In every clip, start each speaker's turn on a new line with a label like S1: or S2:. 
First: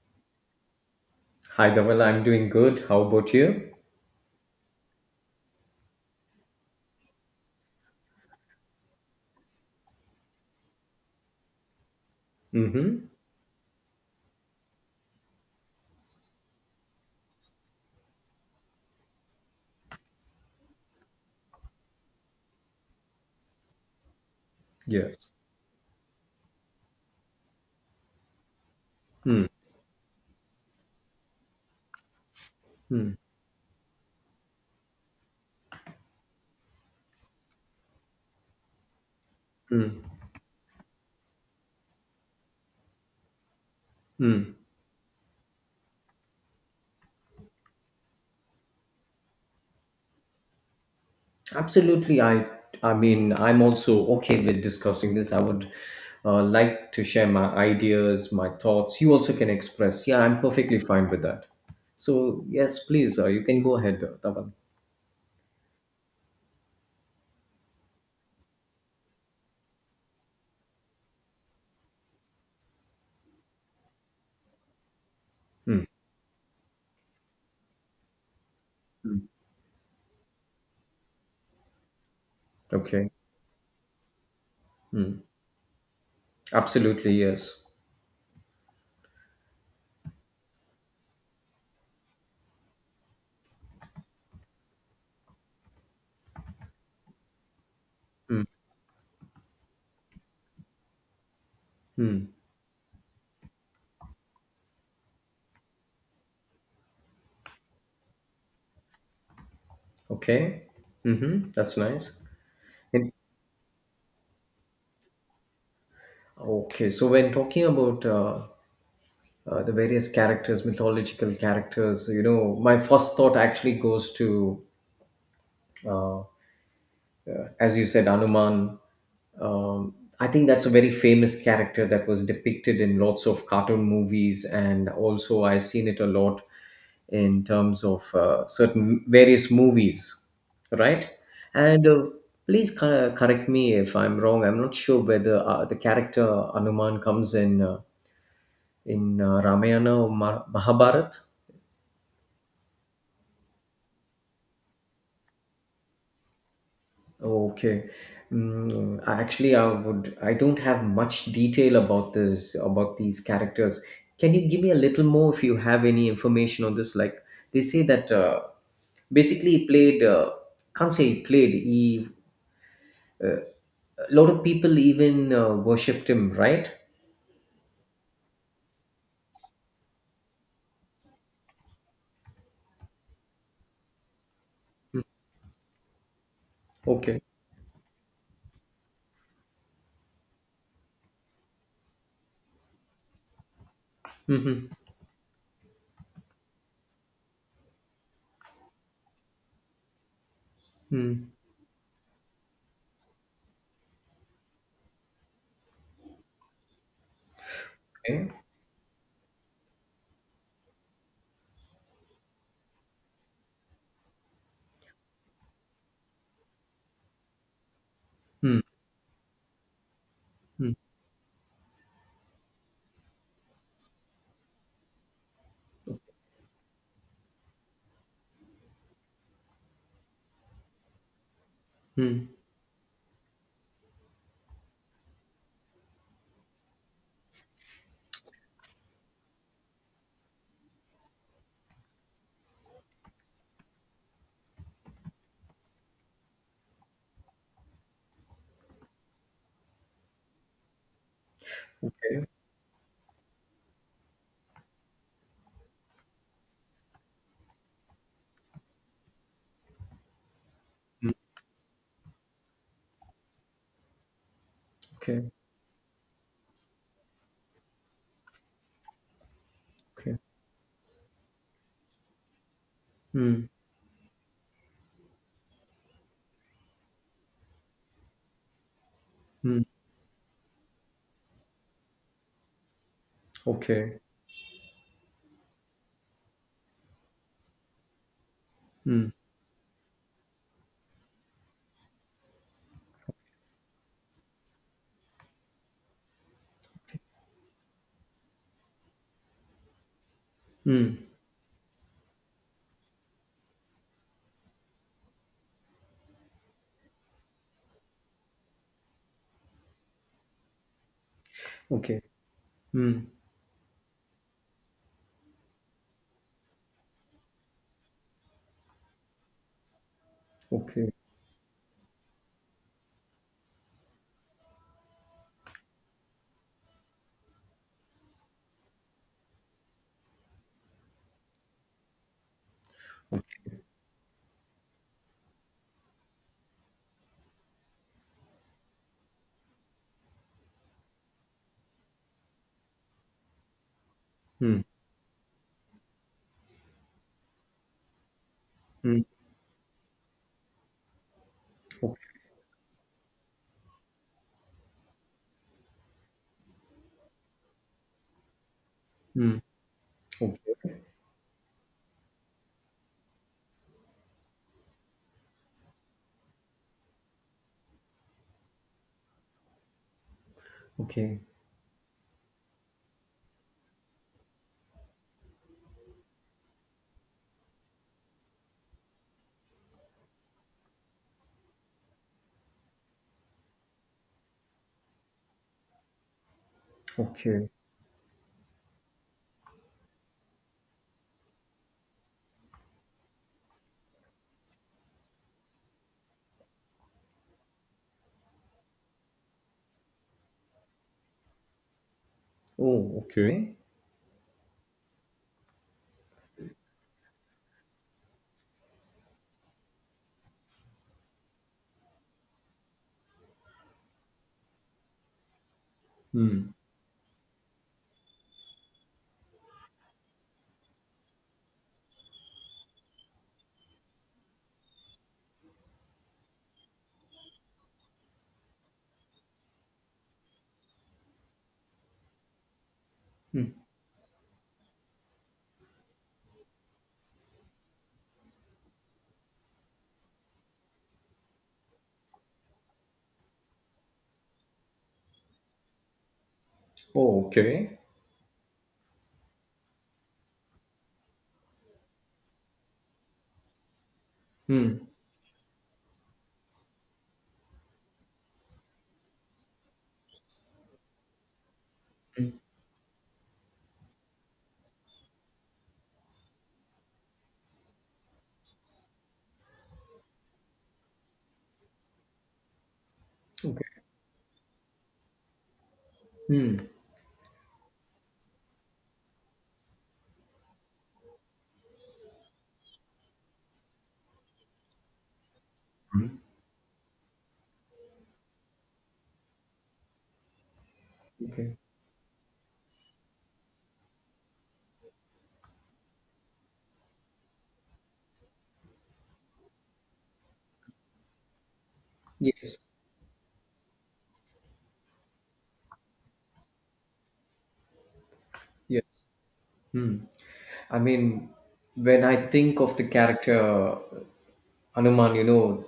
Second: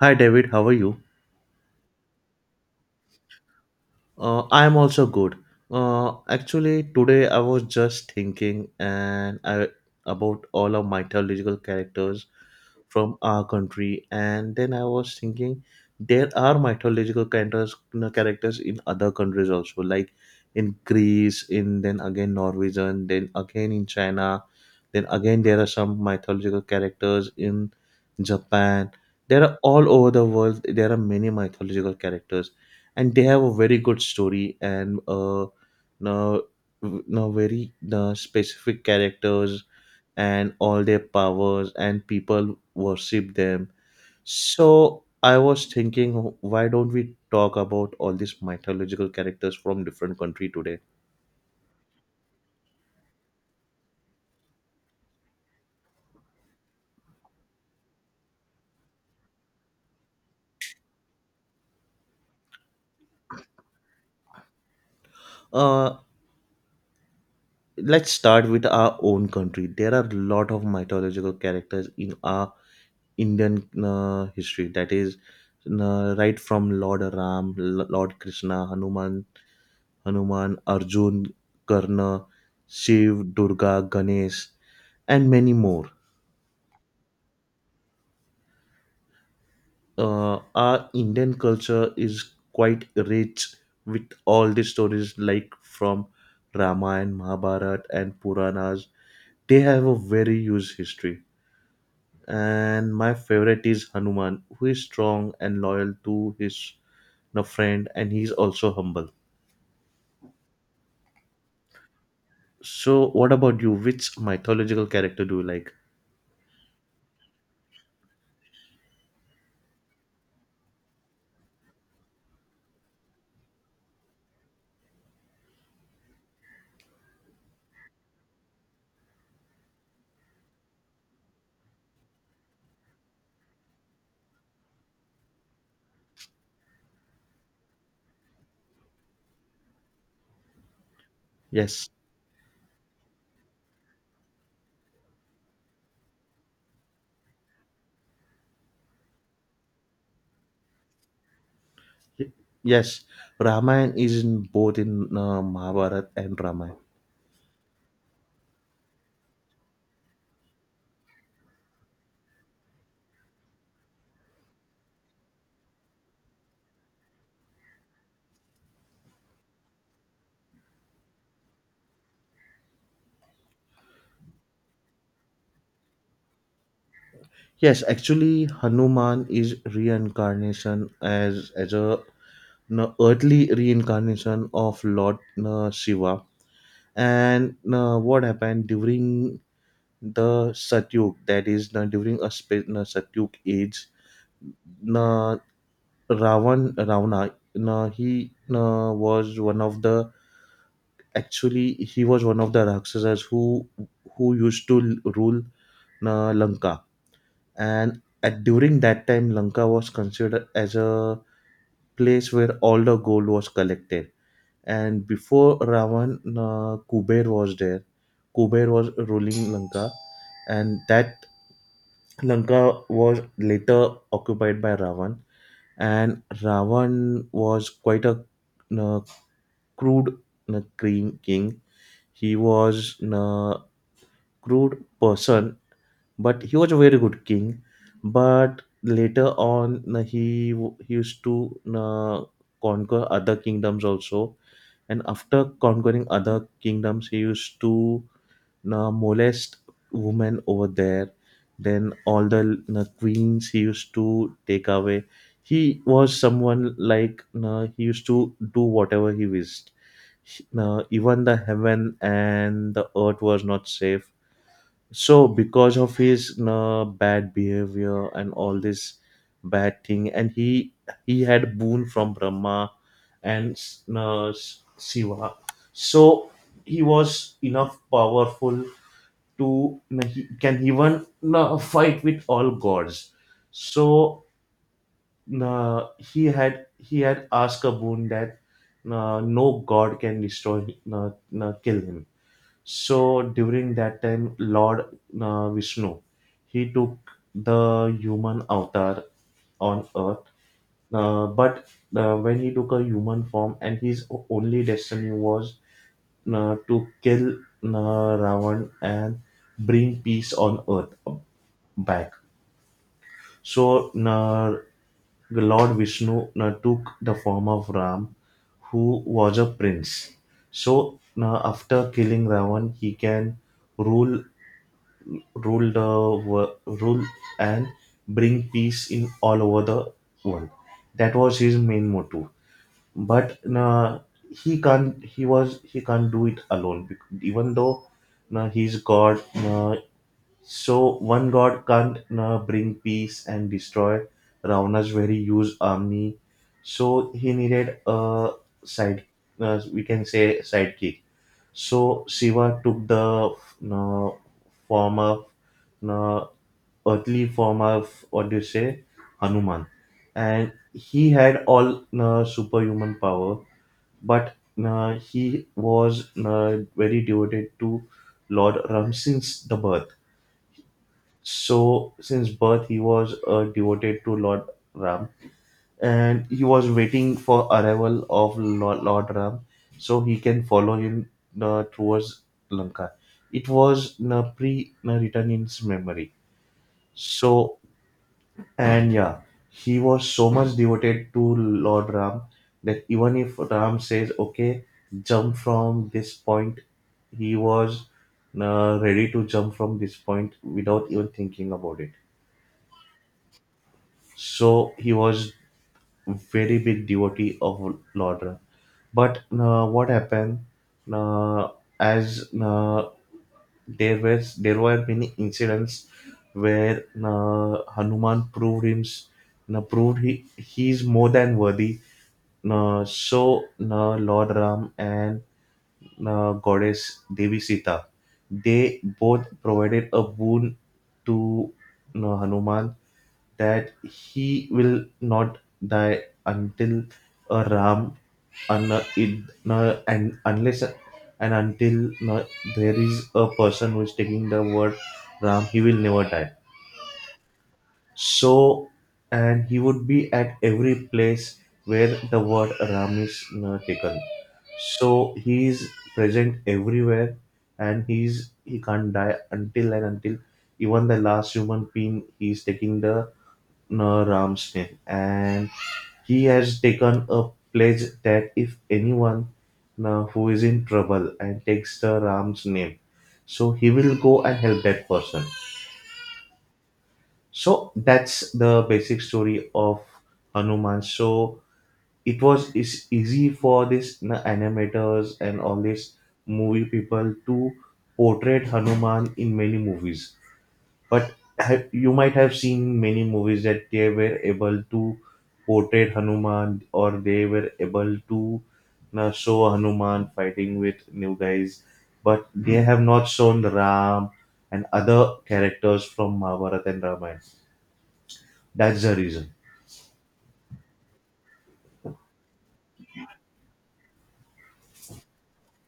S1: Hi David, how are you?
S2: Hi, Dhaval. I'm doing good. How about you?
S1: I am also good. Actually, today I was just thinking and I about all of mythological characters
S2: Mm-hmm.
S1: from our country, and then I was thinking there are mythological characters in other countries also, like in Greece, in then again Norwegian, then again in China, then
S2: Yes.
S1: again there are some mythological characters in Japan. There
S2: Mm,
S1: are all over the world. There are many mythological characters, and
S2: mm,
S1: they have a very good story, and no, no very specific characters,
S2: mm,
S1: and all their powers and people worship them.
S2: mm.
S1: So I was thinking, why don't we talk about all these mythological characters from different country today?
S2: Absolutely. I mean, I'm also okay with discussing this. I would like to share my ideas, my thoughts. You also can express. Yeah, I'm perfectly fine with that. So, yes, please, you can go ahead, Dhaval.
S1: uh let's start with our own country. There are a lot of mythological characters in our Indian history, that is
S2: Mm,
S1: right from Lord Ram, Lord Krishna, Hanuman, Arjun, Karna,
S2: okay.
S1: Shiv, Durga, Ganesh,
S2: Mm,
S1: and many more.
S2: absolutely, yes.
S1: Our Indian culture is quite rich with all the stories, like from Ramayana, Mahabharata, and
S2: Mm,
S1: Puranas. They have a very huge history.
S2: mm,
S1: And my favorite is Hanuman, who is strong and loyal to his a friend, and he's also humble.
S2: okay. Mm-hmm. That's nice.
S1: So,
S2: And,
S1: what about you? Which mythological character do you like?
S2: okay. So, when talking about the various characters, mythological characters. You know, my first thought actually goes to, uh, uh, as you said, Anuman. Um, I think that's a very famous character that was depicted in lots of cartoon movies, and also I've seen it a lot in terms of certain various movies, right? And
S1: Yes.
S2: please correct me if I'm wrong. I'm not sure whether the character Anuman comes in Ramayana or Mahabharata.
S1: Yes, Ramayana is in both in Mahabharata and Ramayana.
S2: Okay. Mm, actually, I would. I don't have much detail about this, about these characters. Can you give me a little more if you have any information on this? Like they say that basically he played. Can't say he played. He a lot of people even worshipped him, right?
S1: Yes, actually, Hanuman is reincarnation as a no, earthly reincarnation of Lord no, Shiva.
S2: Okay.
S1: And no, what happened during the Satyug? That is no, during a no, Satyug age.
S2: Mm-hmm.
S1: No, Ravan Ravana. No, he no, was one of the
S2: Mm.
S1: Actually, he was one of the Rakshasas who used to rule Lanka, and
S2: Okay.
S1: at during that time, Lanka was considered as a place where all the gold was collected. And before Ravan, Kuber was there.
S2: Mm.
S1: Kuber was ruling Lanka,
S2: Mm.
S1: and that Lanka was later occupied by Ravan. And Ravan was quite a uh, crude cream king.
S2: Mm.
S1: He was crude person, but he was a very good king. But later on, he used to conquer other kingdoms also. And after conquering other kingdoms, he used to molest women over there. Then
S2: Okay.
S1: all the queens he used to take away. He was someone like he used to do whatever he wished. Even the heaven and the earth was not safe,
S2: Okay.
S1: so because of his bad behavior and all this bad thing,
S2: Okay.
S1: and he had boon from Brahma
S2: Mm.
S1: and uh, Shiva, so he was enough powerful
S2: Mm.
S1: to he can even fight with all gods.
S2: Okay.
S1: So he had asked a boon that
S2: Mm.
S1: no god can destroy uh, kill him. So during that time, Lord Vishnu, he took the human avatar on earth.
S2: Mm.
S1: But when he took a human form, and his only destiny was to kill Ravan and bring peace on earth
S2: Okay.
S1: back.
S2: Mm.
S1: So the Lord Vishnu took the form of Ram, who was a prince.
S2: Okay.
S1: So after killing Ravan, he can rule rule and bring peace in all over the world. That was his main motto. But
S2: Okay.
S1: he can't. He was. He can't do it alone. Even though he's God, so one god can't bring peace and destroy
S2: Mm.
S1: Ravana's very huge army. So he needed a
S2: Mmh.
S1: side, we can say sidekick.
S2: O
S1: So Shiva took the form of uh, earthly form of, what do you say,
S2: mmh.
S1: Hanuman, and
S2: Okay,
S1: he had all superhuman power, but he was very devoted to Lord Ram since the birth.
S2: okay,
S1: So, since birth, he was devoted to Lord Ram, and he was waiting for arrival of Lord Ram, so he can follow him towards Lanka. It was pre-written in his memory.
S2: okay.
S1: So, and yeah, he was so much devoted to Lord Ram that even if Ram says, "Okay, jump from this point," he was ready to jump from this point without even thinking about it.
S2: Oh, okay.
S1: So he was very big devotee of Laudra. But what happened? Uh, as there were many incidents
S2: Mm,
S1: where Hanuman proved him proved he is more than worthy. So Lord Ram and Goddess Devi Sita, they both provided a boon to Hanuman
S2: mm.
S1: that he will not die until a ram and unless and until there is a person who is taking the word ram, he will never die.
S2: Oh, okay.
S1: So, and he would be at every place where the word ram is taken, so
S2: Mm,
S1: he is present everywhere, and he can't die until even the last human being he
S2: mm.
S1: is taking the Ramsden. And he has taken a pledge that if anyone who is in trouble and takes the Ram's name, so he
S2: Okay.
S1: will go and help that person.
S2: Mm,
S1: So that's the basic story of Hanuman. So it was is easy for this you animators and all these
S2: mm.
S1: movie people to portray Hanuman in many movies, but
S2: Okay.
S1: you might have seen many movies that they were able to portray Hanuman or they were able to now show Hanuman fighting with new guys, but
S2: Yes,
S1: they have not shown Ram and other characters from Mahabharata and Ramayana. That's
S2: yes.
S1: the reason.
S2: Mm. I mean, when I think of the character Hanuman,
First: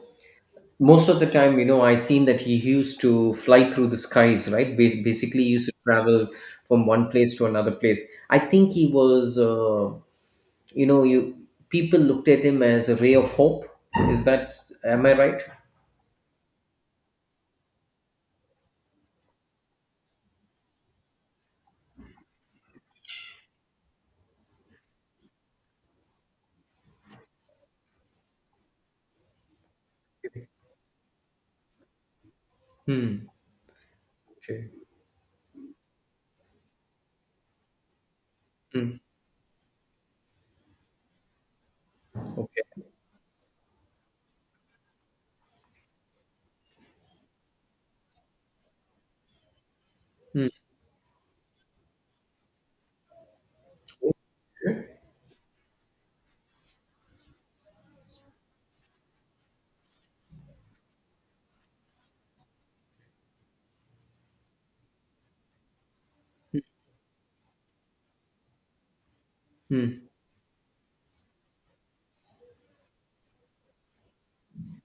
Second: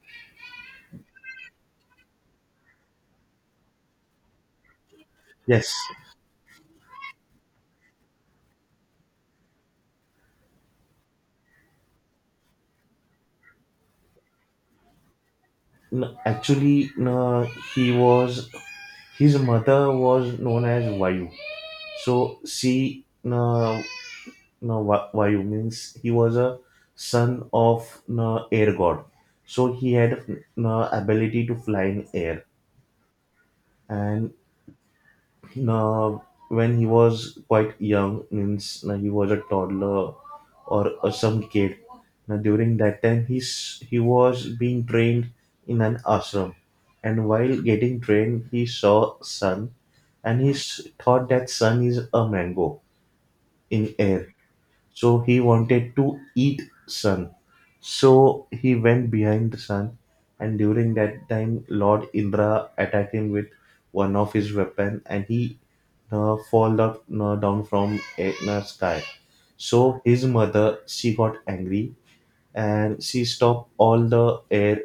S2: most of the time, I seen that he used to fly through the skies, right? Ba Basically, he used to
S1: Yes,
S2: travel from one place to another place. I think he was, you know you people looked at him as a ray of hope. Is that am I right?
S1: no, actually, no, he was his mother was known as Vayu, so she no, no, Vayu means he was a son of no, air god. So he had no, ability to fly in air.
S2: Hmm.
S1: And
S2: Okay.
S1: no, when he was quite young, means no,
S2: Hmm.
S1: he was a toddler or some kid. Now, during
S2: Okay.
S1: that time, he was being trained in an ashram. And while getting trained, he saw sun, and he
S2: Hmm.
S1: thought that sun is a mango in air,
S2: Okay.
S1: so he wanted to eat sun, so he went behind the sun, and during that time Lord Indra attacked him with one of his weapon, and he fall up, down from a sky. So
S2: Hmm.
S1: his mother, she got angry, and she stopped all the air,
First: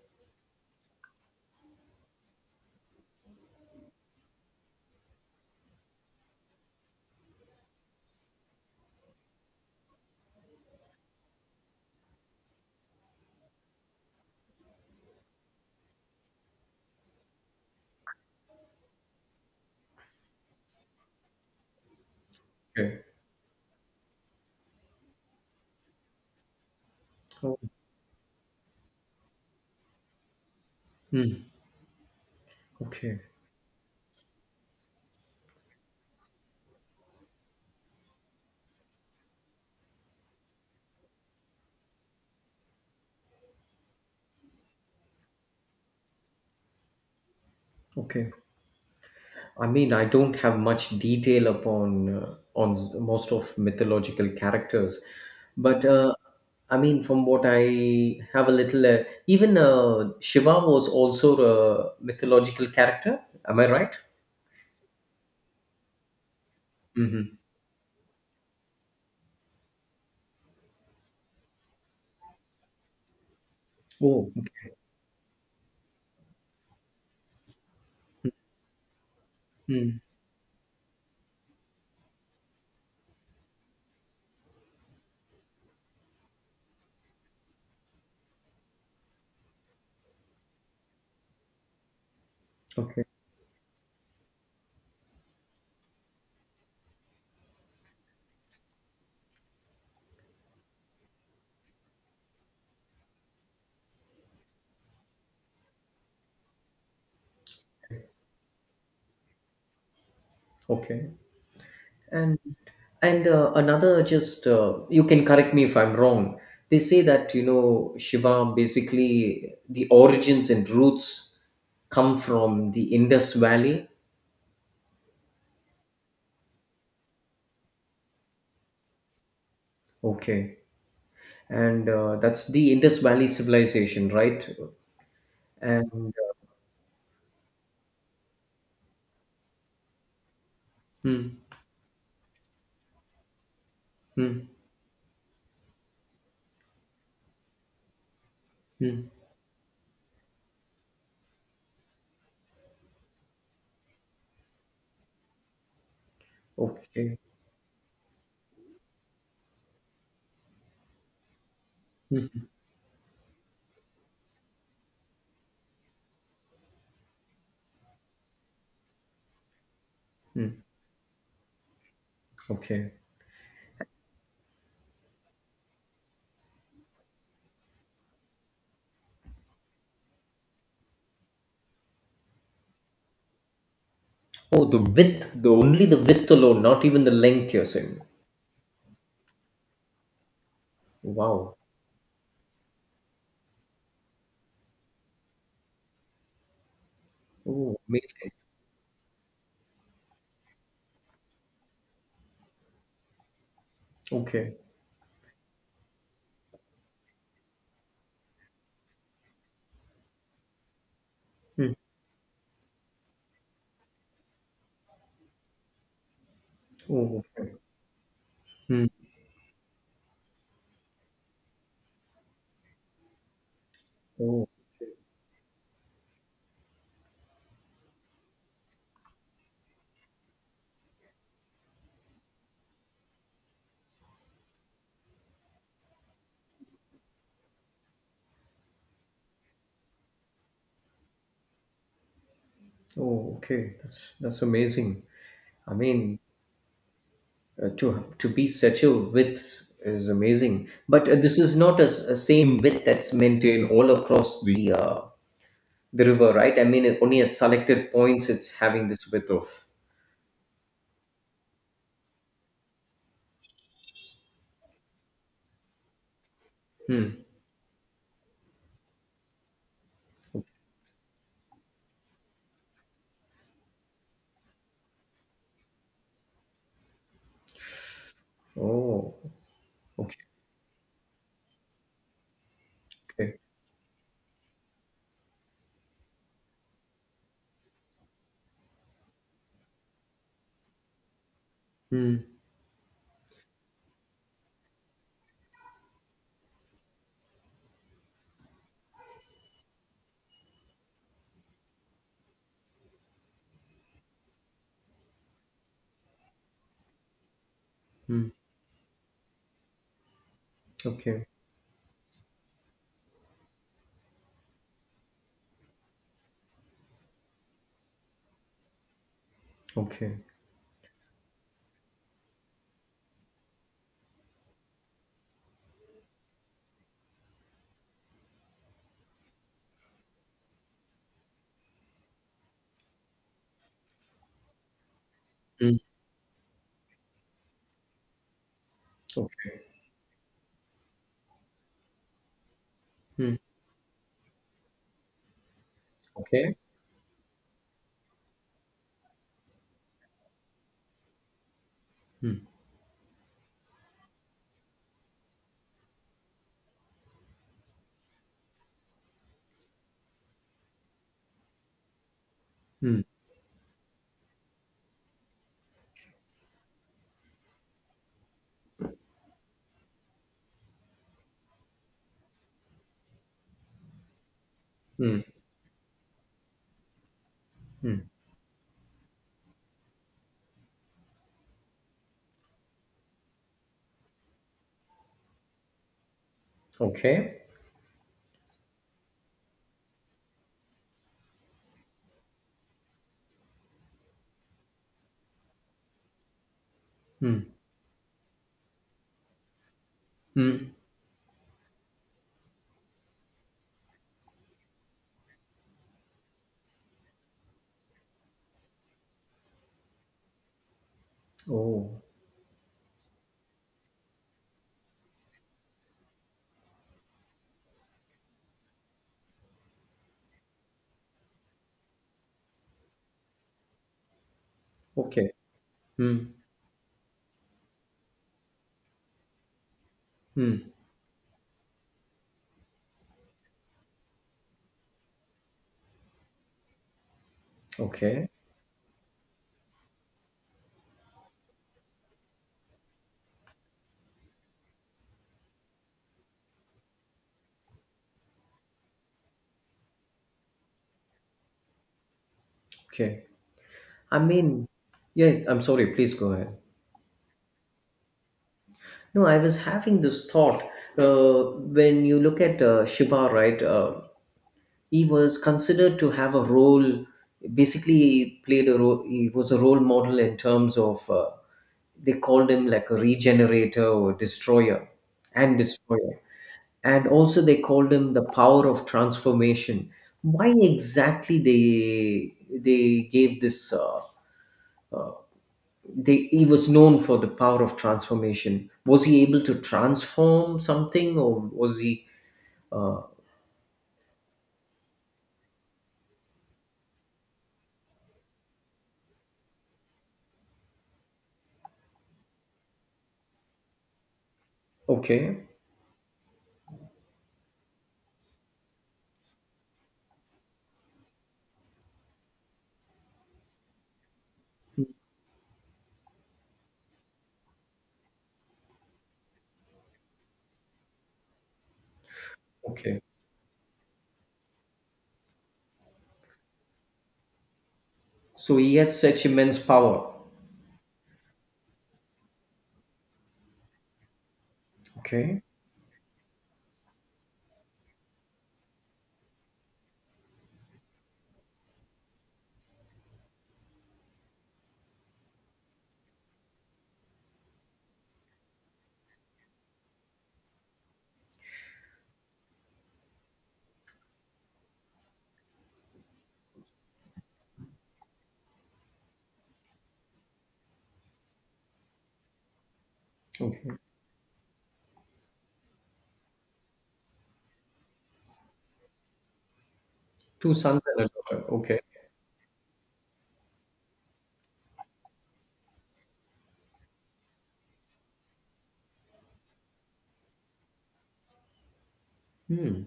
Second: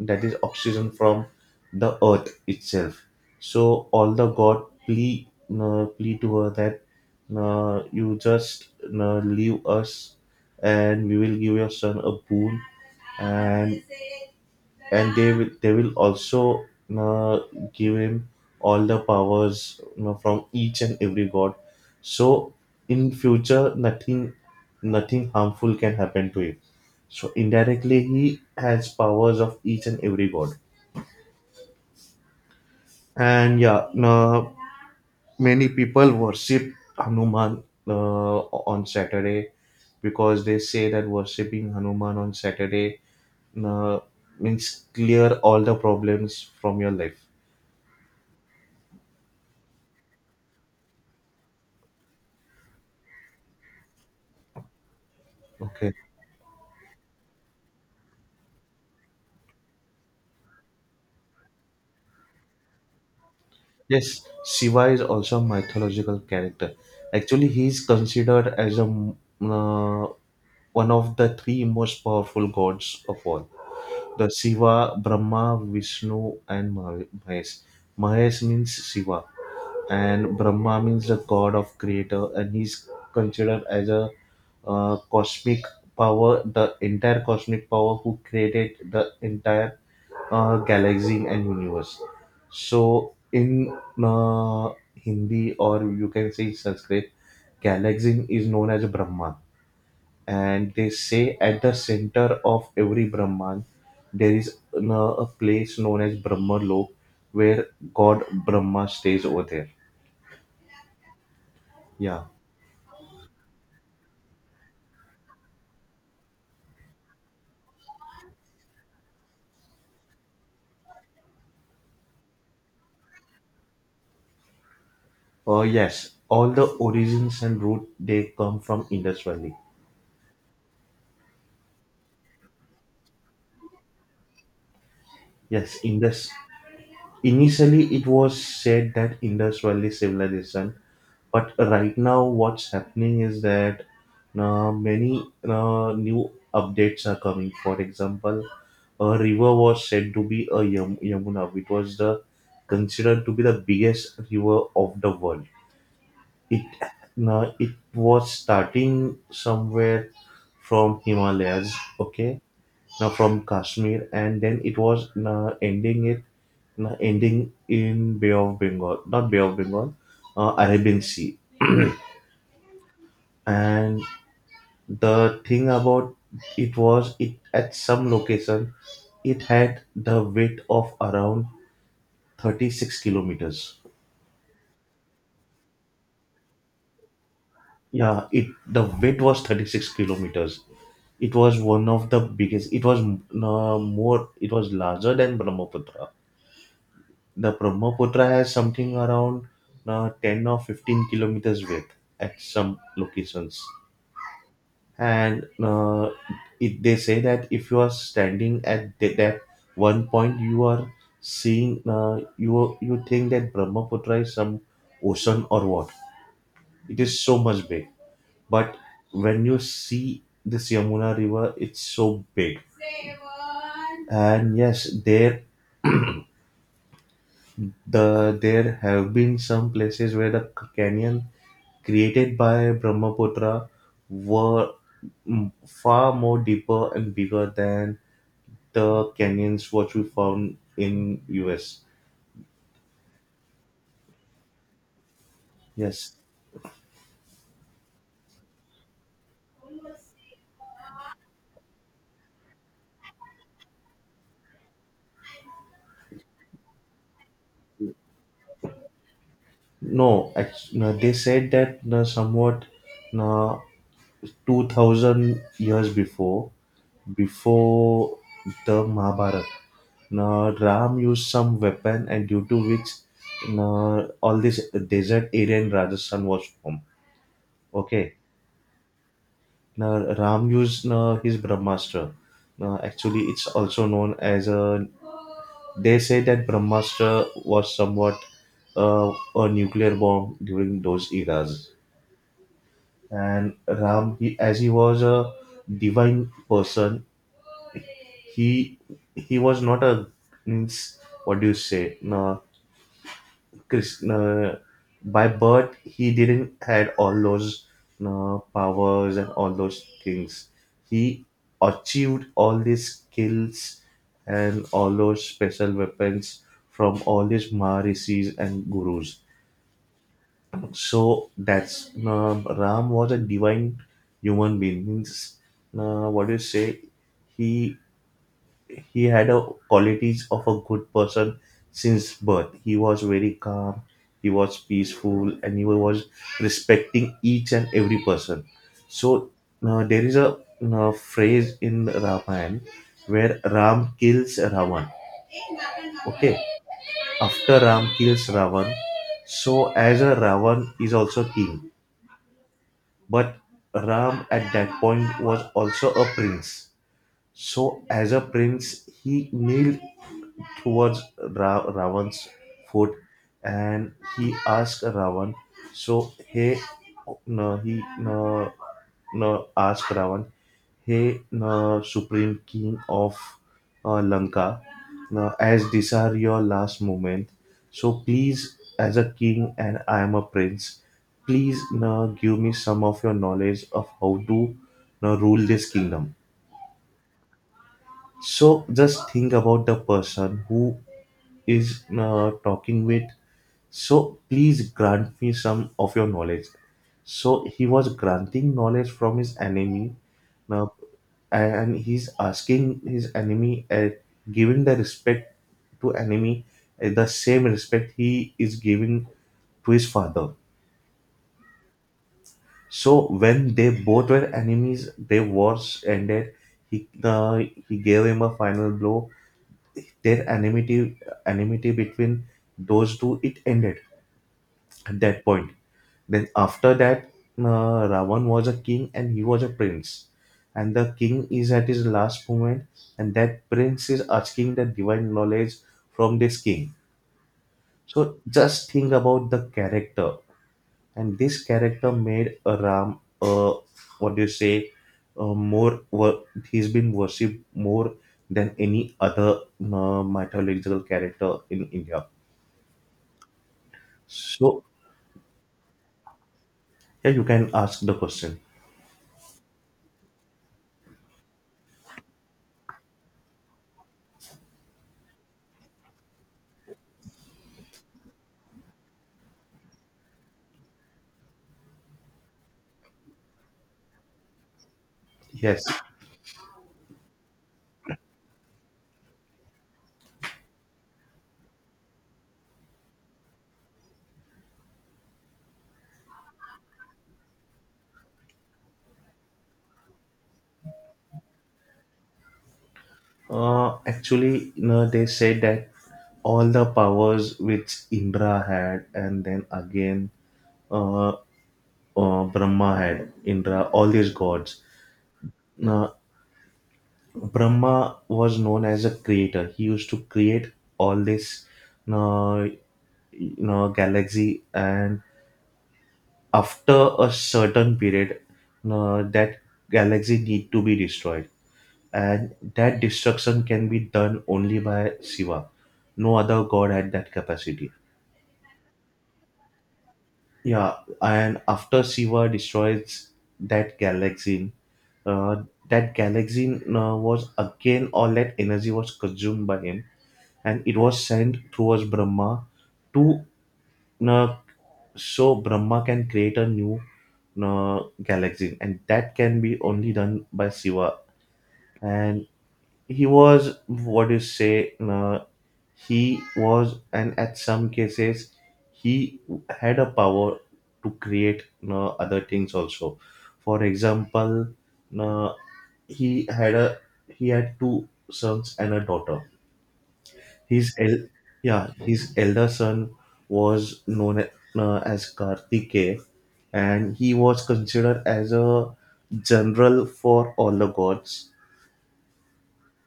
S1: that is oxygen, from the earth itself. So all the god plea to her that you just leave us, and we will give your son a boon, and and they will also uh, give him all the powers, from each and every god, so
S2: Okay.
S1: in future nothing harmful can happen to him, so
S2: Oh,
S1: indirectly, he has powers of each and every god.
S2: hmm. Okay.
S1: And yeah, no, many people worship Hanuman on Saturday because they say that worshipping Hanuman on Saturday uh, means clear all the problems from your life.
S2: Okay. I mean, I don't have much detail upon on most of mythological characters, but
S1: Okay.
S2: I mean, from what I have a little, even Shiva was also a mythological character. Am I right?
S1: Yes, Shiva is also a mythological character.
S2: Mm-hmm.
S1: Actually, he is considered as a uh, one of the three most powerful gods of all. The
S2: Oh. Okay.
S1: Shiva, Brahma, Vishnu, and Mahesh. Mahesh means Shiva,
S2: Mm.
S1: and Brahma means the god of creator, and he's considered as a cosmic power, the entire cosmic power who created the entire galaxy and universe.
S2: Okay.
S1: So, in uh, Hindi, or you can say Sanskrit, galaxy is known as Brahma, and they say at the center of every Brahman there is a place known as Brahma Lok, where God Brahma stays over there.
S2: Okay.
S1: Yeah.
S2: And and another just you can correct me if I'm wrong. They say that you know Shiva basically the origins and roots come from the Indus Valley.
S1: Yes, all the origins and root, they come from Indus Valley.
S2: Okay. And that's the Indus Valley civilization, right?
S1: Yes,
S2: And
S1: Indus Initially, it was said that Indus Valley civilization,
S2: Hmm.
S1: but right now, what's happening is that
S2: Hmm.
S1: many new updates are coming. For example,
S2: Hmm.
S1: a river was said to be a Yamuna, which was the considered to be the biggest river of the world. It
S2: Okay.
S1: now it was starting somewhere from Himalayas,
S2: Hmm.
S1: okay,
S2: Hmm.
S1: now from Kashmir, and then it was now ending it ending in Bay of Bengal, not Bay of Bengal,
S2: Hmm.
S1: Arabian Sea.
S2: Okay.
S1: And the thing about it was, it at some location, it had the weight of around 36 kilometers.
S2: Oh, the width, the only the width alone, not even the length you're saying.
S1: Yeah, it the weight was 36 kilometers. It
S2: Wow.
S1: was one of the biggest. It was more. It was larger than Brahmaputra. The
S2: Oh,
S1: Brahmaputra
S2: amazing.
S1: has something around 10 or 15 kilometers width at some locations,
S2: Okay.
S1: and it, they say that if you are standing at that one point, you are seeing, you think that Brahmaputra is some ocean or what, it
S2: Oh,
S1: is so
S2: okay.
S1: much big. But
S2: Hmm.
S1: when you see this Yamuna river, it's so big.
S2: Oh,
S1: And yes, there there have been some places where the canyon created by Brahmaputra were, far more deeper and bigger than the canyons what we found in US.
S2: oh, okay. That's amazing. I
S1: Yes.
S2: mean, to be such a width is amazing. But this is not a, s- a same width that's maintained all across the river, right? I mean, only at selected points it's having this width of.
S1: No, no, they said that no, somewhat no, 2000 years before,
S2: Hmm.
S1: before the Mahabharata, no, Ram used some weapon, and due to which no, all this desert area in Rajasthan was formed. Okay.
S2: Oh,
S1: Now,
S2: okay,
S1: Ram used no, his Brahmastra. Now, actually,
S2: okay.
S1: it's also known as a. They say that Brahmastra was somewhat a nuclear bomb during those eras.
S2: Hmm.
S1: And Ram, as he was a divine person, he he was not a means what do you say? No, Krishna, by birth, he didn't had all those
S2: Hmm.
S1: powers and all those things. He
S2: Okay.
S1: achieved all these skills and all those special weapons from all these Maharishis and gurus.
S2: Okay.
S1: So that's Ram was a divine human being. Means, what do you say? He he had a qualities of a good person since birth. He was very calm, he was peaceful, and he
S2: Hmm.
S1: was respecting each and every person. So
S2: Okay.
S1: there is a phrase in Ramayana
S2: Hmm.
S1: where Ram kills Ravan. Okay,
S2: Okay.
S1: after Ram kills Ravan, so as a Ravan is also king,
S2: Hmm.
S1: but Ram at that point was also a prince, so as a prince, he kneeled towards Ravan's foot
S2: Hmm.
S1: and he asked Ravan. So, he no, no, asked Ravan, "Hey, no, Supreme King of Lanka,
S2: Hmm.
S1: no, as these are your last moment, so
S2: Hmm.
S1: please, as a king and I am a prince, please no, give me some of your knowledge of how to no, rule this kingdom."
S2: Okay.
S1: So just think about the person who is talking with. So please grant me some of your knowledge.
S2: Hmm.
S1: So he was granting knowledge from his enemy.
S2: Hmm.
S1: Now and he's asking his enemy, giving the respect to enemy, the same respect he is giving to his father.
S2: Oh.
S1: So when they both were enemies, their wars ended, he uh, he gave him a final blow. Their enmity between those two, it ended at that
S2: Okay.
S1: point. Then
S2: Hmm.
S1: after that, ravan was a king and he was a prince,
S2: Hmm.
S1: and the king is at his last moment and that prince is asking the divine knowledge from this king. So
S2: Okay.
S1: just think about the character, and this character made a ram what do you say, uh, more wor- he's been worshipped more than any other mythological character in India.
S2: Okay. I
S1: So,
S2: mean, yes. I'm sorry. Please go ahead.
S1: yeah, you can ask the question.
S2: No, I was having this thought. Uh, when you look at Shiva, right? He was considered to have a role. Basically, he played a role. He was a role model in terms of. They called him like a regenerator or destroyer, and
S1: Yes.
S2: destroyer, and also they called him the power of transformation. Why exactly they gave this? He was known for the power of transformation. Was he able to transform something, or was he? Uh,
S1: Actually, you know, they said that all the powers which Indra had, and then again, uh, Brahma had, Indra, all these gods.
S2: okay,
S1: Now, Brahma was known as a creator. He used to create all this, uh, you know, galaxy, and after a certain period, that galaxy need to be destroyed and that
S2: okay.
S1: destruction can be done only by Shiva. No other god had that capacity.
S2: So he had such immense power.
S1: Yeah, and after Shiva destroys that galaxy, uh,
S2: Okay,
S1: that galaxy was again all that energy was consumed by him, and it was sent towards Brahma to uh, so Brahma can create a new galaxy, and that can be only done by Shiva. And he was what do you say? He was, and at some cases, he had a power to create, you know, other things also. For
S2: okay.
S1: example, you know, he had a he had two sons and a daughter.
S2: Two
S1: His
S2: sons
S1: el-
S2: and a daughter.
S1: yeah,
S2: Okay.
S1: his elder son was as Kartikeya, and he was considered as a general for all the gods.
S2: Hmm.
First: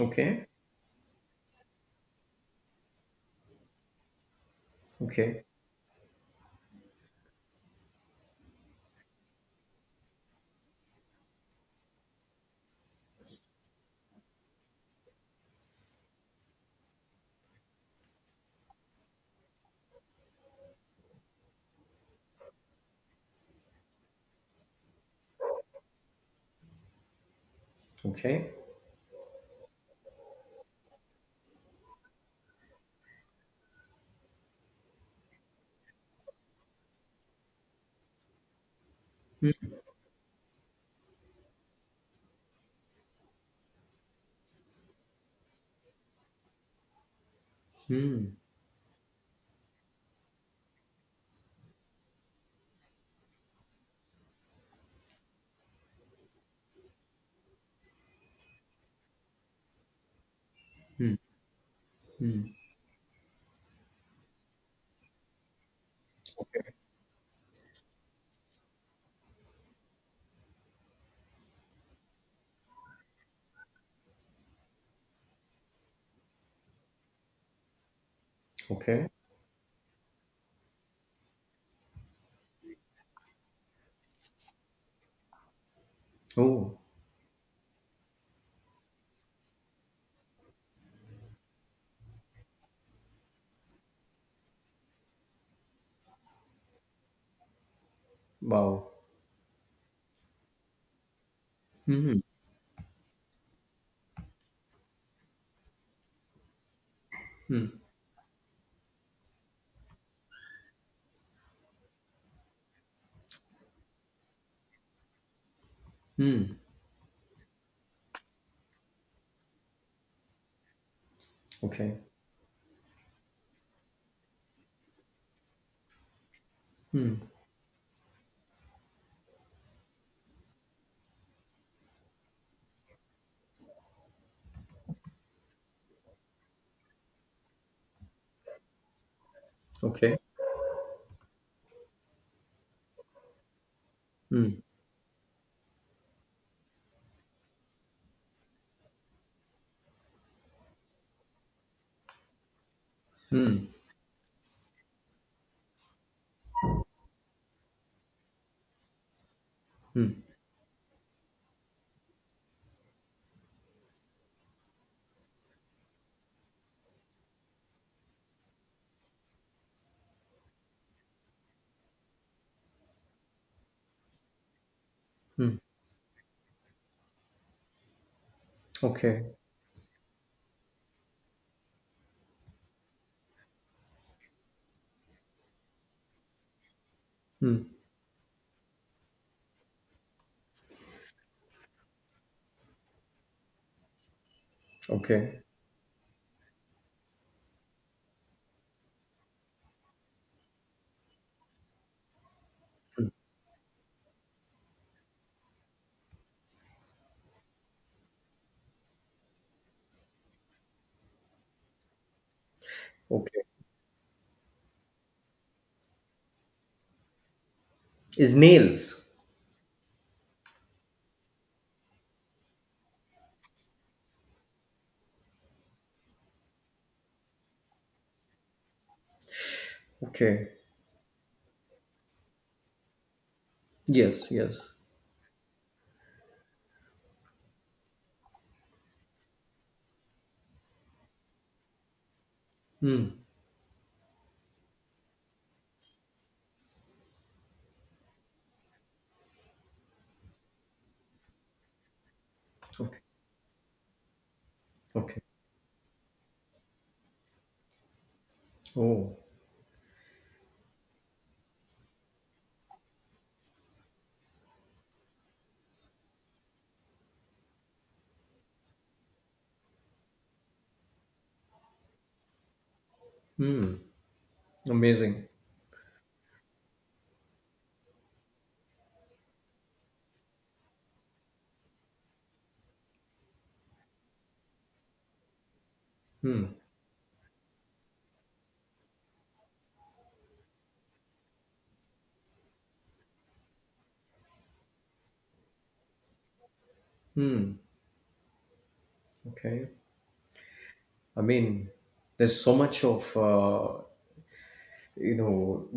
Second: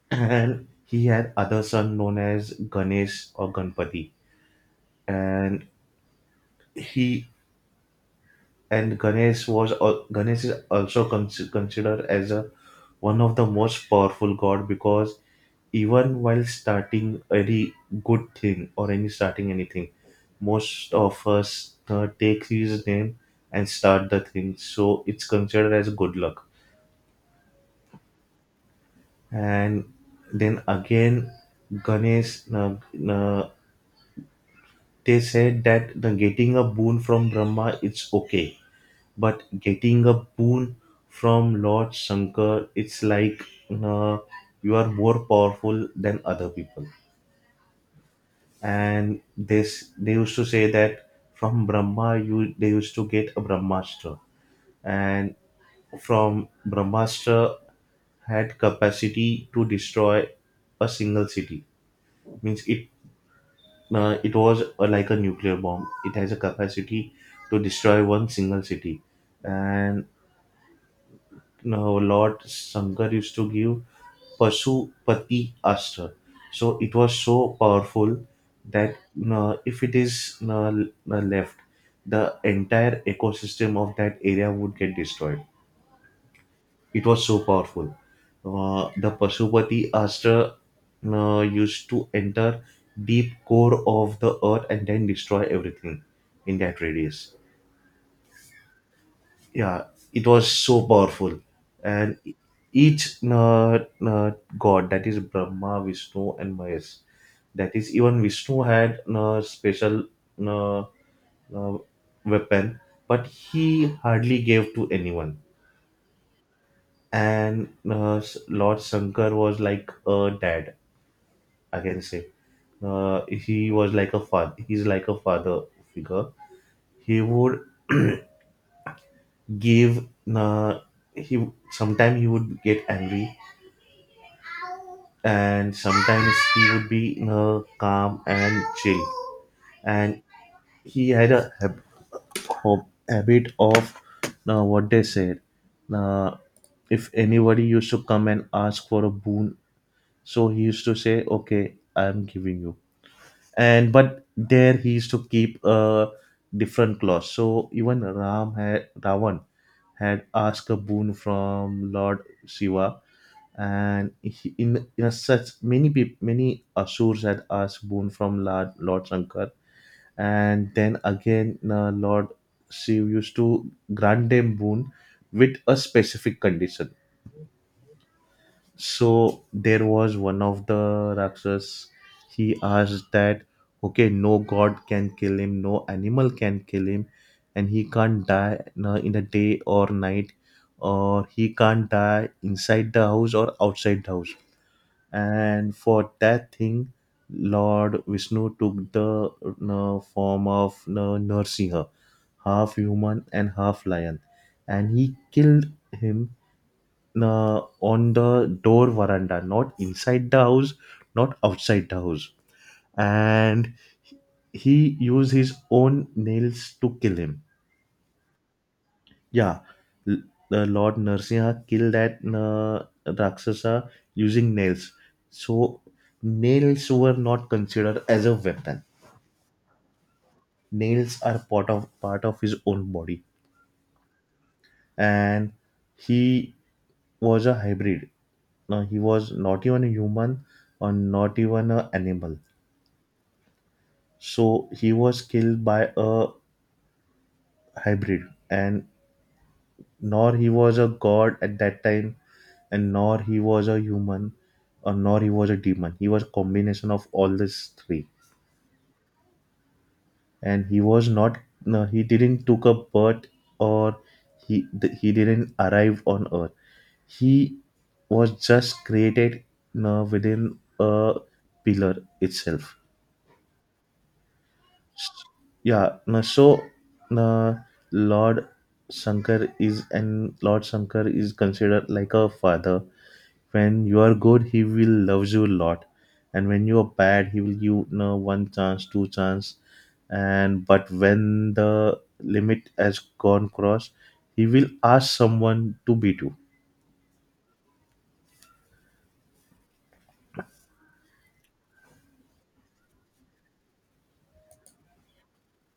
S2: Okay.
S1: And he had other son known as Ganesh or Ganpati,
S2: Okay.
S1: and he and Ganesh is also considered as a one of the most powerful god, because even while starting any good thing or any starting anything, most of us take his name and start the thing. So it's considered as good luck.
S2: Okay.
S1: And then again, Ganesh, uh, they said that the getting a boon from Brahma, it's okay, but
S2: Hmm.
S1: getting a boon from Lord Shankar, it's like, uh, you are more powerful than other people.
S2: Hmm.
S1: And this, they used to say that from Brahma, you they used to get a Brahmastra, and from Brahmastra had capacity to destroy a
S2: Hmm.
S1: single city.
S2: Hmm.
S1: Means it, it was like a nuclear bomb. It has a
S2: Okay.
S1: capacity to destroy one single city, and no, Lord Shankar used to give Pasupati Ashtra. So it was so powerful that
S2: Okay.
S1: no, if it is no, no, left, the entire ecosystem of that area would get destroyed.
S2: Oh.
S1: It was so powerful. The Pasupati Ashtra, no, used to enter deep core of the earth and then destroy everything in that radius.
S2: Wow.
S1: Yeah, it was so powerful. And
S2: Hmm.
S1: each uh, god, that is Brahma, Vishnu and Mahesh,
S2: Hmm.
S1: that is even Vishnu had a special uh, uh, weapon, but he hardly gave to anyone.
S2: Hmm.
S1: And Lord Shankar was like a dad, I
S2: Okay.
S1: can say. Uh, he was like a father, he's like a father figure.
S2: Hmm.
S1: He would give, uh, he sometime he would get angry and sometimes he would be calm and chill.
S2: Okay.
S1: And he had a habit of,
S2: Hmm.
S1: what they said, uh, if anybody used to come and ask for a boon, so he used to say, "Okay, I'm giving you,"
S2: Hmm.
S1: and but there he used to keep a different clause. So even ram had ravan had
S2: Hmm.
S1: asked a boon from Lord Shiva, and he, in a such many many Asurs had asked boon from Lord Shankar, and then again, Lord Shiv used to grant them boon with
S2: Hmm.
S1: a specific condition.
S2: Okay.
S1: So there was one of the Rakshas. He asked that, okay, no god can kill him, no animal can kill him,
S2: Hmm.
S1: and he can't die na in a day or night, or he can't die inside the house or outside the house.
S2: Okay.
S1: And for that thing, Lord Vishnu took the form of Narsinha, half
S2: Hmm.
S1: human and half lion, and he killed him on the door veranda, not inside the house, not outside the house.
S2: Okay.
S1: And he used his own nails to kill him.
S2: Is nails.
S1: Yeah, L- the Lord Narsiha killed that Rakshasa using nails. So nails were not considered as a weapon.
S2: Okay.
S1: Nails are part of his own body,
S2: Yes, yes.
S1: and he was a hybrid. Now he was not even a human or not even an animal.
S2: Hmm.
S1: So he was killed by a hybrid, and nor he was a god at that time, and
S2: Okay.
S1: nor he was a human, or
S2: Okay.
S1: nor he was a demon. He was a combination of all these three,
S2: Oh.
S1: and he was not. No, he didn't took a birth, or he didn't arrive on Earth. He was just created no, within a pillar itself.
S2: Hmm. Amazing.
S1: Yeah, no, so uh, Lord Lord Shankar is considered like a father. When you are good, he will love you a lot,
S2: Hmm.
S1: and when you are bad, he will give, you know, one chance, two chance, and but when the limit has gone cross, he will ask someone to beat you.
S2: Hmm. Okay. I mean, there's so much of you know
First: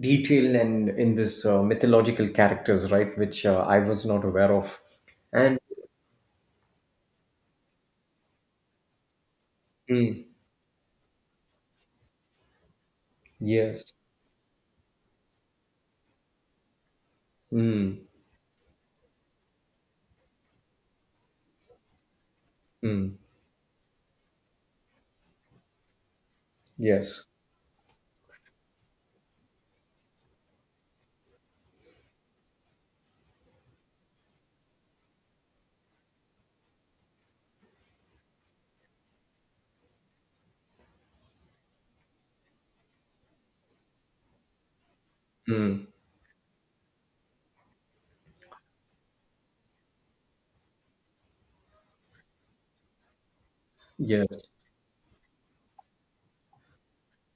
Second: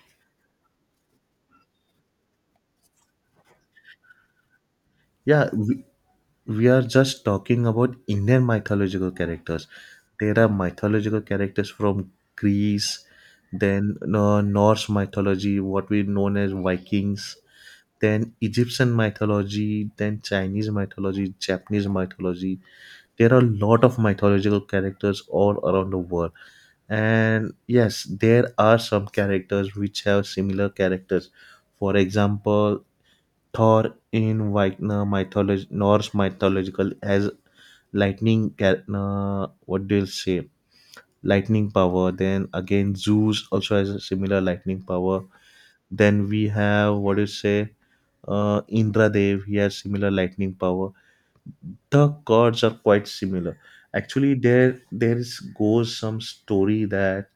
S2: detail and in this mythological characters, right? Which I was not aware of.
S1: Yeah,
S2: And
S1: we, we are just talking about Indian mythological characters.
S2: Hmm.
S1: There are mythological characters from Greece,
S2: Yes.
S1: then Norse mythology, what we known as Vikings,
S2: Hmm.
S1: then Egyptian mythology, then Chinese mythology, Japanese mythology.
S2: Hmm.
S1: There are a lot of mythological characters all around the world.
S2: Yes.
S1: And yes, there are some characters which have similar characters. For example, Thor in Wagner mythology, Norse mythological as lightning. What do you say? Lightning power. Then again, Zeus also has a similar lightning power.
S2: Hmm.
S1: Then we have what do you say? Indra Dev. He has similar lightning power. The gods are quite similar. Actually,
S2: Yes.
S1: there is goes some story that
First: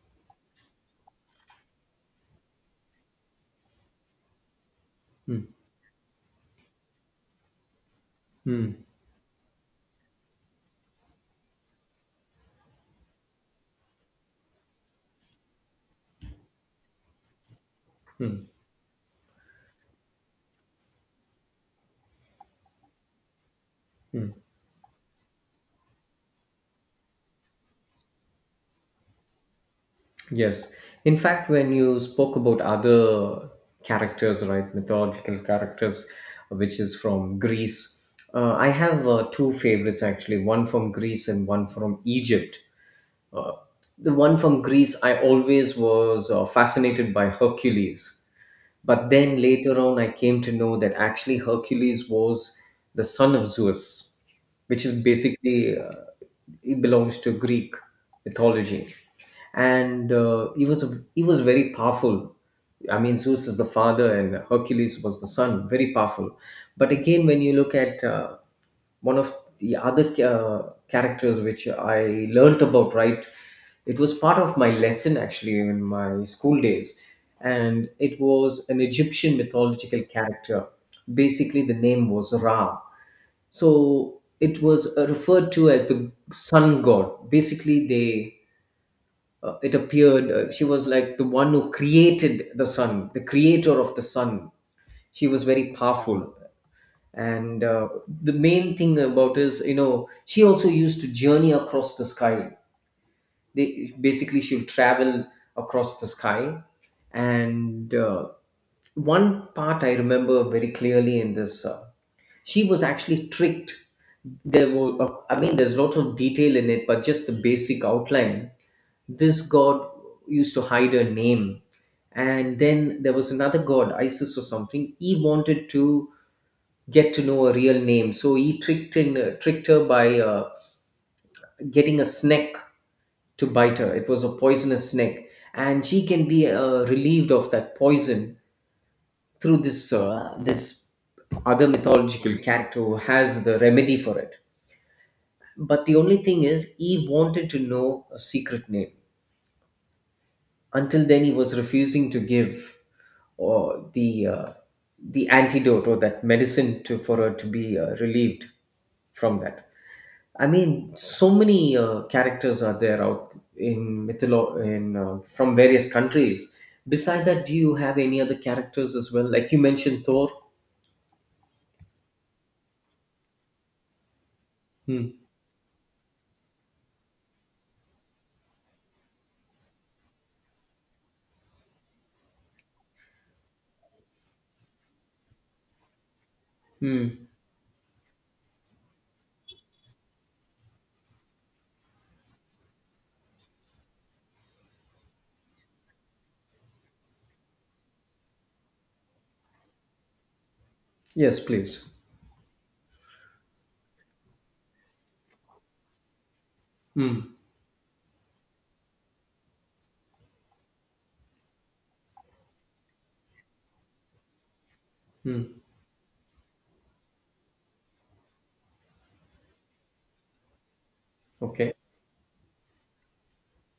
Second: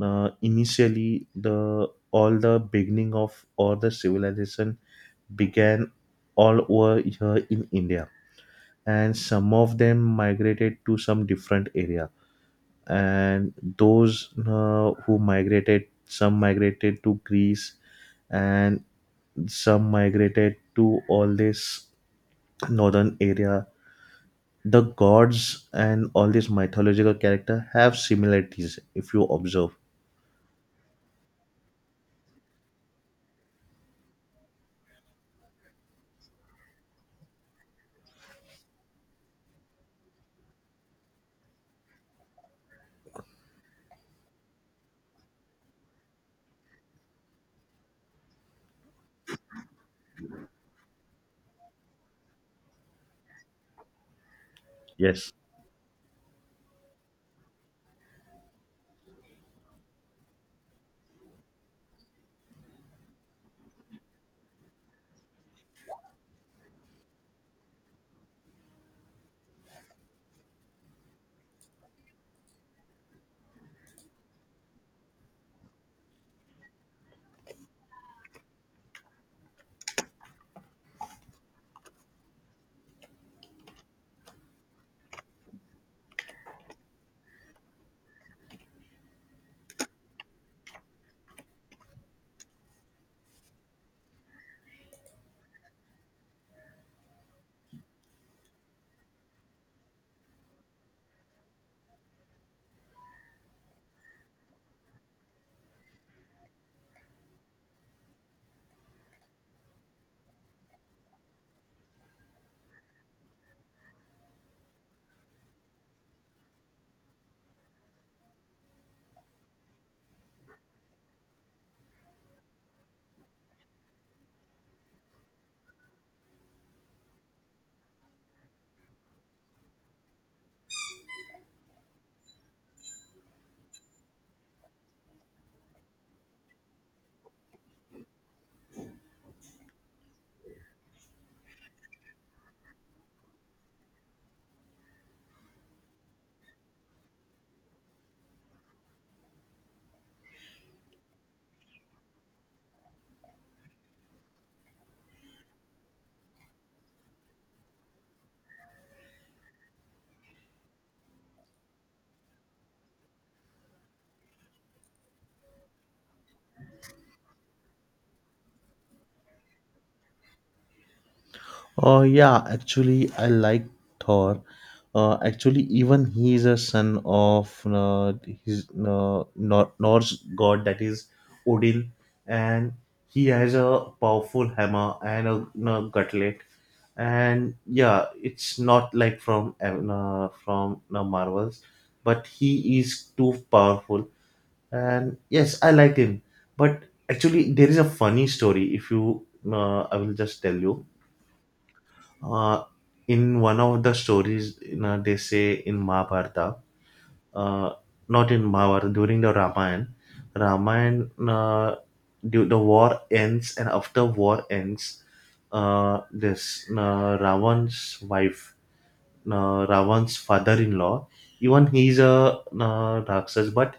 S1: initially the all the beginning of all the civilization
S2: Hmm.
S1: began all over here in India,
S2: Hmm.
S1: and some of them migrated to some different area. And those who migrated, some migrated to Greece, and some migrated to all this northern area. The gods and all these mythological character have similarities, if you observe.
S2: Yes. In fact, when you spoke about other characters, right, mythological characters, which is from Greece, I have two favorites actually, one from Greece and one from Egypt. The one from Greece, I always was fascinated by Hercules. But then later on, I came to know that actually Hercules was the son of Zeus, which is
S1: Yes.
S2: basically, it belongs to Greek mythology. And he was very powerful. I mean, Zeus is the father and Hercules was the son, very powerful. But again, when you look at one of the other characters which I learnt about, right? It was part of my lesson actually in my school days, and it was an Egyptian mythological character. Basically, the name was Ra. So it was referred to as the sun god. Basically, they it appeared she was like the one who created the sun, the creator of the sun. She was very powerful and the main thing about is you know she also used to journey across the sky. They basically she will travel across the sky, and one part I remember very clearly in this she was actually tricked. There were I mean there's lots of detail in it, but just the basic outline, this god used to hide her name. And then there was another god Isis or something, he wanted to get to know a real name. So he tricked in tricked her by getting a snake to bite her. It was a poisonous snake, and she can be relieved of that poison through this other mythological character who has the remedy for it. But the only thing is, he wanted to know a secret name. Until then, he was refusing to give or the antidote or that medicine to for her to be relieved from that. I mean, so many characters are there out in from various countries. Besides that, do you have any other characters as well? Like you mentioned Thor.
S1: Oh yeah, actually I like Thor.
S2: Hmm.
S1: Actually, even he is a son of his Nor- Norse god, that is Odin, and he has a powerful hammer and a, you gutlet.
S2: Hmm.
S1: And yeah, it's not like from Marvels, but he is too powerful. And yes, I liked him. But actually, there is a funny story. If you, I will just tell you,
S2: Yes, please.
S1: uh, in one of the stories, you know, they say in mahabharata,
S2: Hmm.
S1: uh, not in mahabharata during the ramayana, uh, the war ends and after war ends,
S2: Hmm.
S1: this ravan's father-in-law, even
S2: Okay.
S1: he's a raksas, but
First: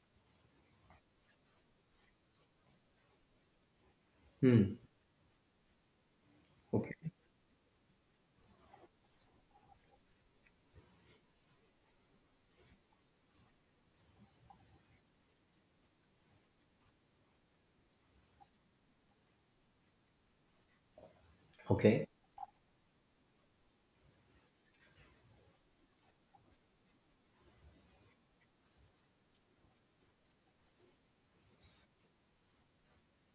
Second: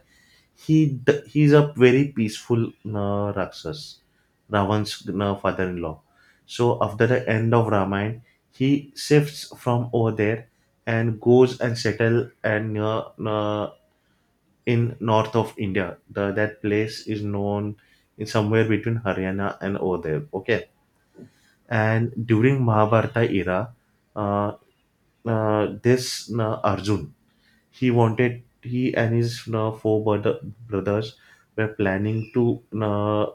S1: he's a very peaceful raksas,
S2: Hmm.
S1: Ravan's father-in-law. So
S2: Okay.
S1: after the end of Ramayana, he shifts from over there and goes and settle and near, in north of India. The, that place is known in somewhere between Haryana and over there. Okay,
S2: Okay.
S1: and during Mahabharata era, uh, this Arjun, he wanted, he and his brothers were planning to uh,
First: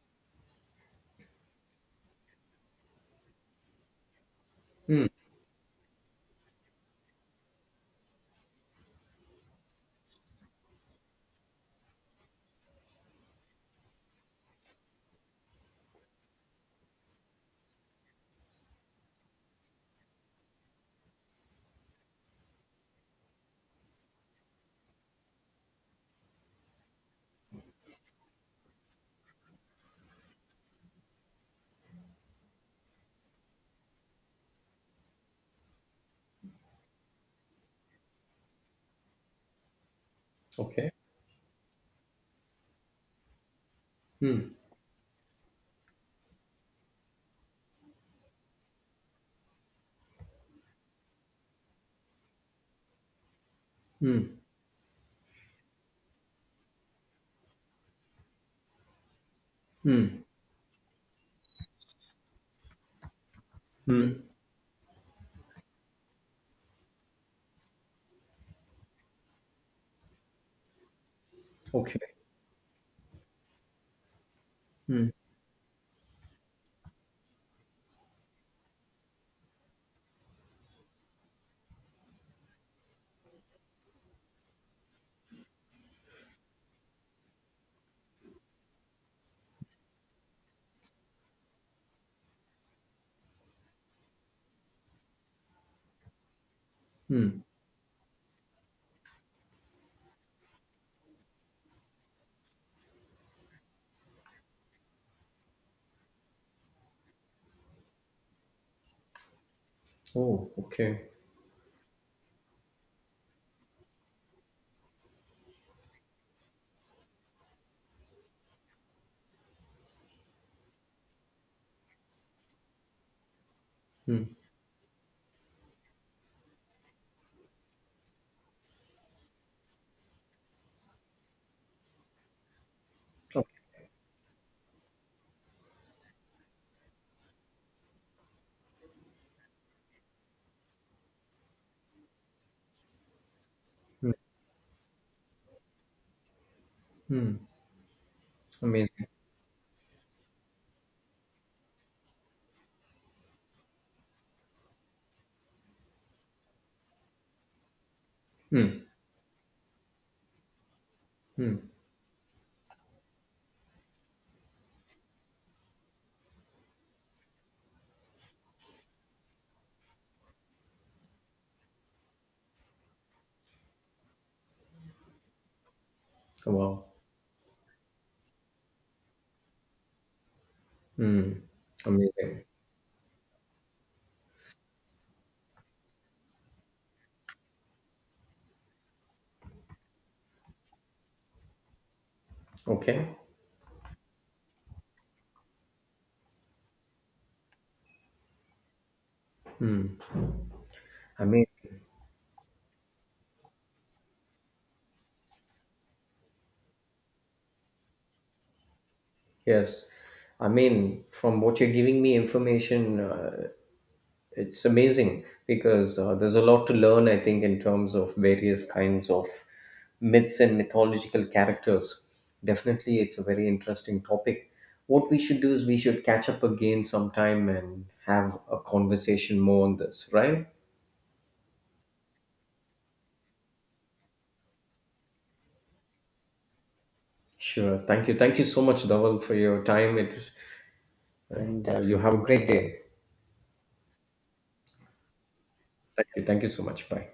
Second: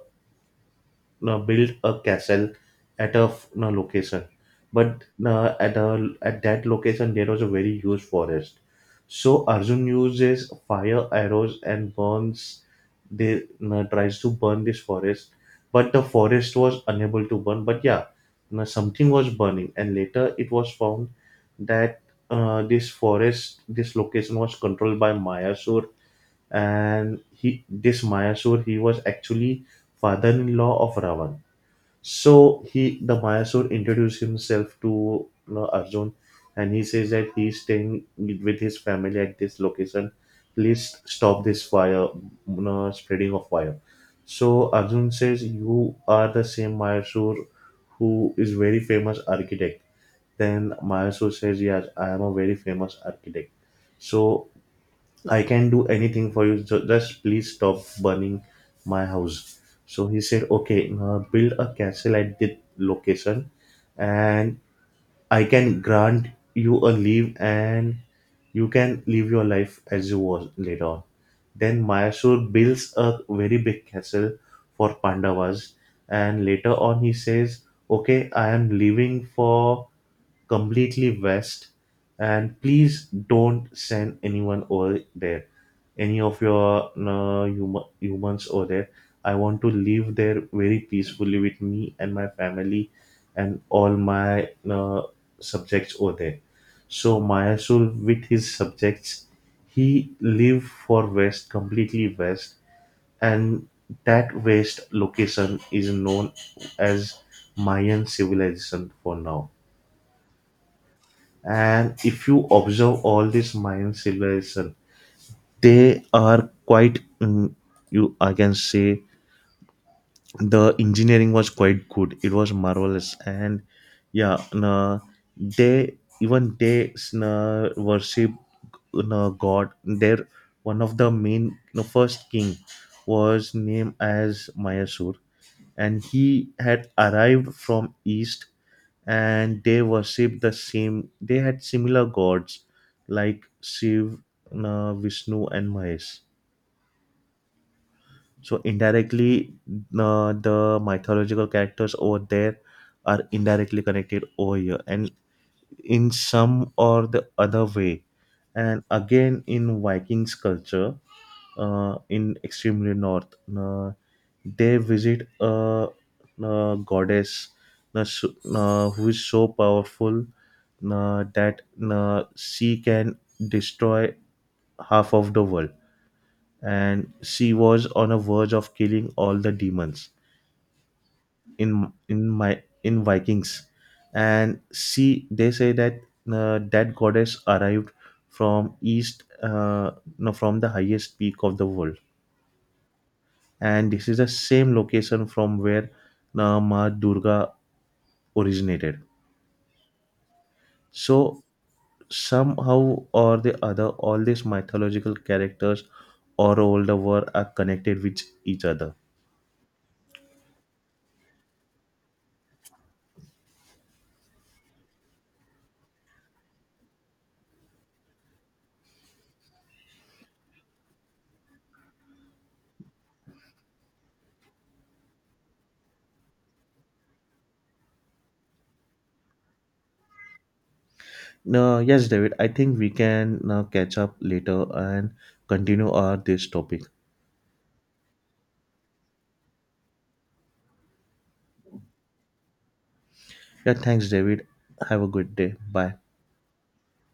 S1: uh, build a castle at a location, but
S2: Hmm.
S1: at that location there was a very huge forest. So arjun uses fire arrows and burns, they tries to burn this forest, but the forest was unable to burn. But yeah, something was burning and later it was found that this location was controlled by mayasur, and he this mayasur, he was actually father-in-law of ravan. So he, the Mayasur, introduced himself to, you know, Arjun, and he says that he's staying with his family at this location.
S2: Okay.
S1: Please stop this fire, you know, spreading of fire.
S2: Hmm.
S1: So Arjun says, "You are the same Mayasur who is very famous architect." Then Mayasur says, "Yes, I am a very famous architect.
S2: Hmm.
S1: So I can do anything for you. Just please stop burning my house." So
S2: Hmm.
S1: he said, okay, build a castle at this location
S2: Hmm.
S1: and I can grant you a leave and you can live your life as you was later on. Then
S2: Okay.
S1: Mayasur builds a very big castle for
S2: Hmm.
S1: Pandavas, and later on he says, "Okay, I am leaving for completely west, and please don't send anyone over there, any of your humans over there. I want to live there very peacefully with me and my family and all my subjects over there." So
S2: Hmm.
S1: Mayasul with his subjects, he lived for west, completely west, and that west location is known as Mayan civilization for now.
S2: Oh. Okay.
S1: And if you observe all these mayan civilization, they are quite mm, you, I can say the engineering was quite good, it was marvelous. And
S2: Hmm.
S1: yeah na, they, even they na worship na god, their one of the main the first king was
S2: Okay.
S1: named as mayasur, and he had arrived from east, and they worship the same, they had similar gods like shiv,
S2: Hmm.
S1: vishnu and mahesh.
S2: Hmm.
S1: So
S2: Amazing.
S1: indirectly, the mythological characters over there are indirectly connected over here and in some or the other way. And
S2: Hmm.
S1: again in vikings culture,
S2: Hmm.
S1: in extremely north. Uh, they visit a, uh, goddess, who is so powerful that, she can destroy half of the world.
S2: Wow.
S1: And she was on a verge of killing all the demons
S2: Hmm.
S1: in in
S2: Amazing.
S1: my in Vikings. And she, they say that, that goddess arrived from east, no, from the highest peak of the world,
S2: Okay.
S1: and this is the same location from where Ma Durga originated.
S2: I
S1: So
S2: mean,
S1: somehow or the other, all these mythological characters all over the world are connected with each other.
S2: yes. I mean, from what you're giving me information, it's amazing because there's a lot to learn, I think, in terms of various kinds of myths and mythological characters. Definitely, it's a very interesting topic. What we should do is we should catch up again sometime and have a conversation more on this, right?
S1: Now, yes, David, I think we can now catch up later and continue our this topic.
S2: Sure. Thank you. Thank you so much, Dhaval, for your time. It, and you have a great day.
S1: Yeah, thanks, David. Have a good day. Bye.
S2: Thank you. Thank you so much. Bye.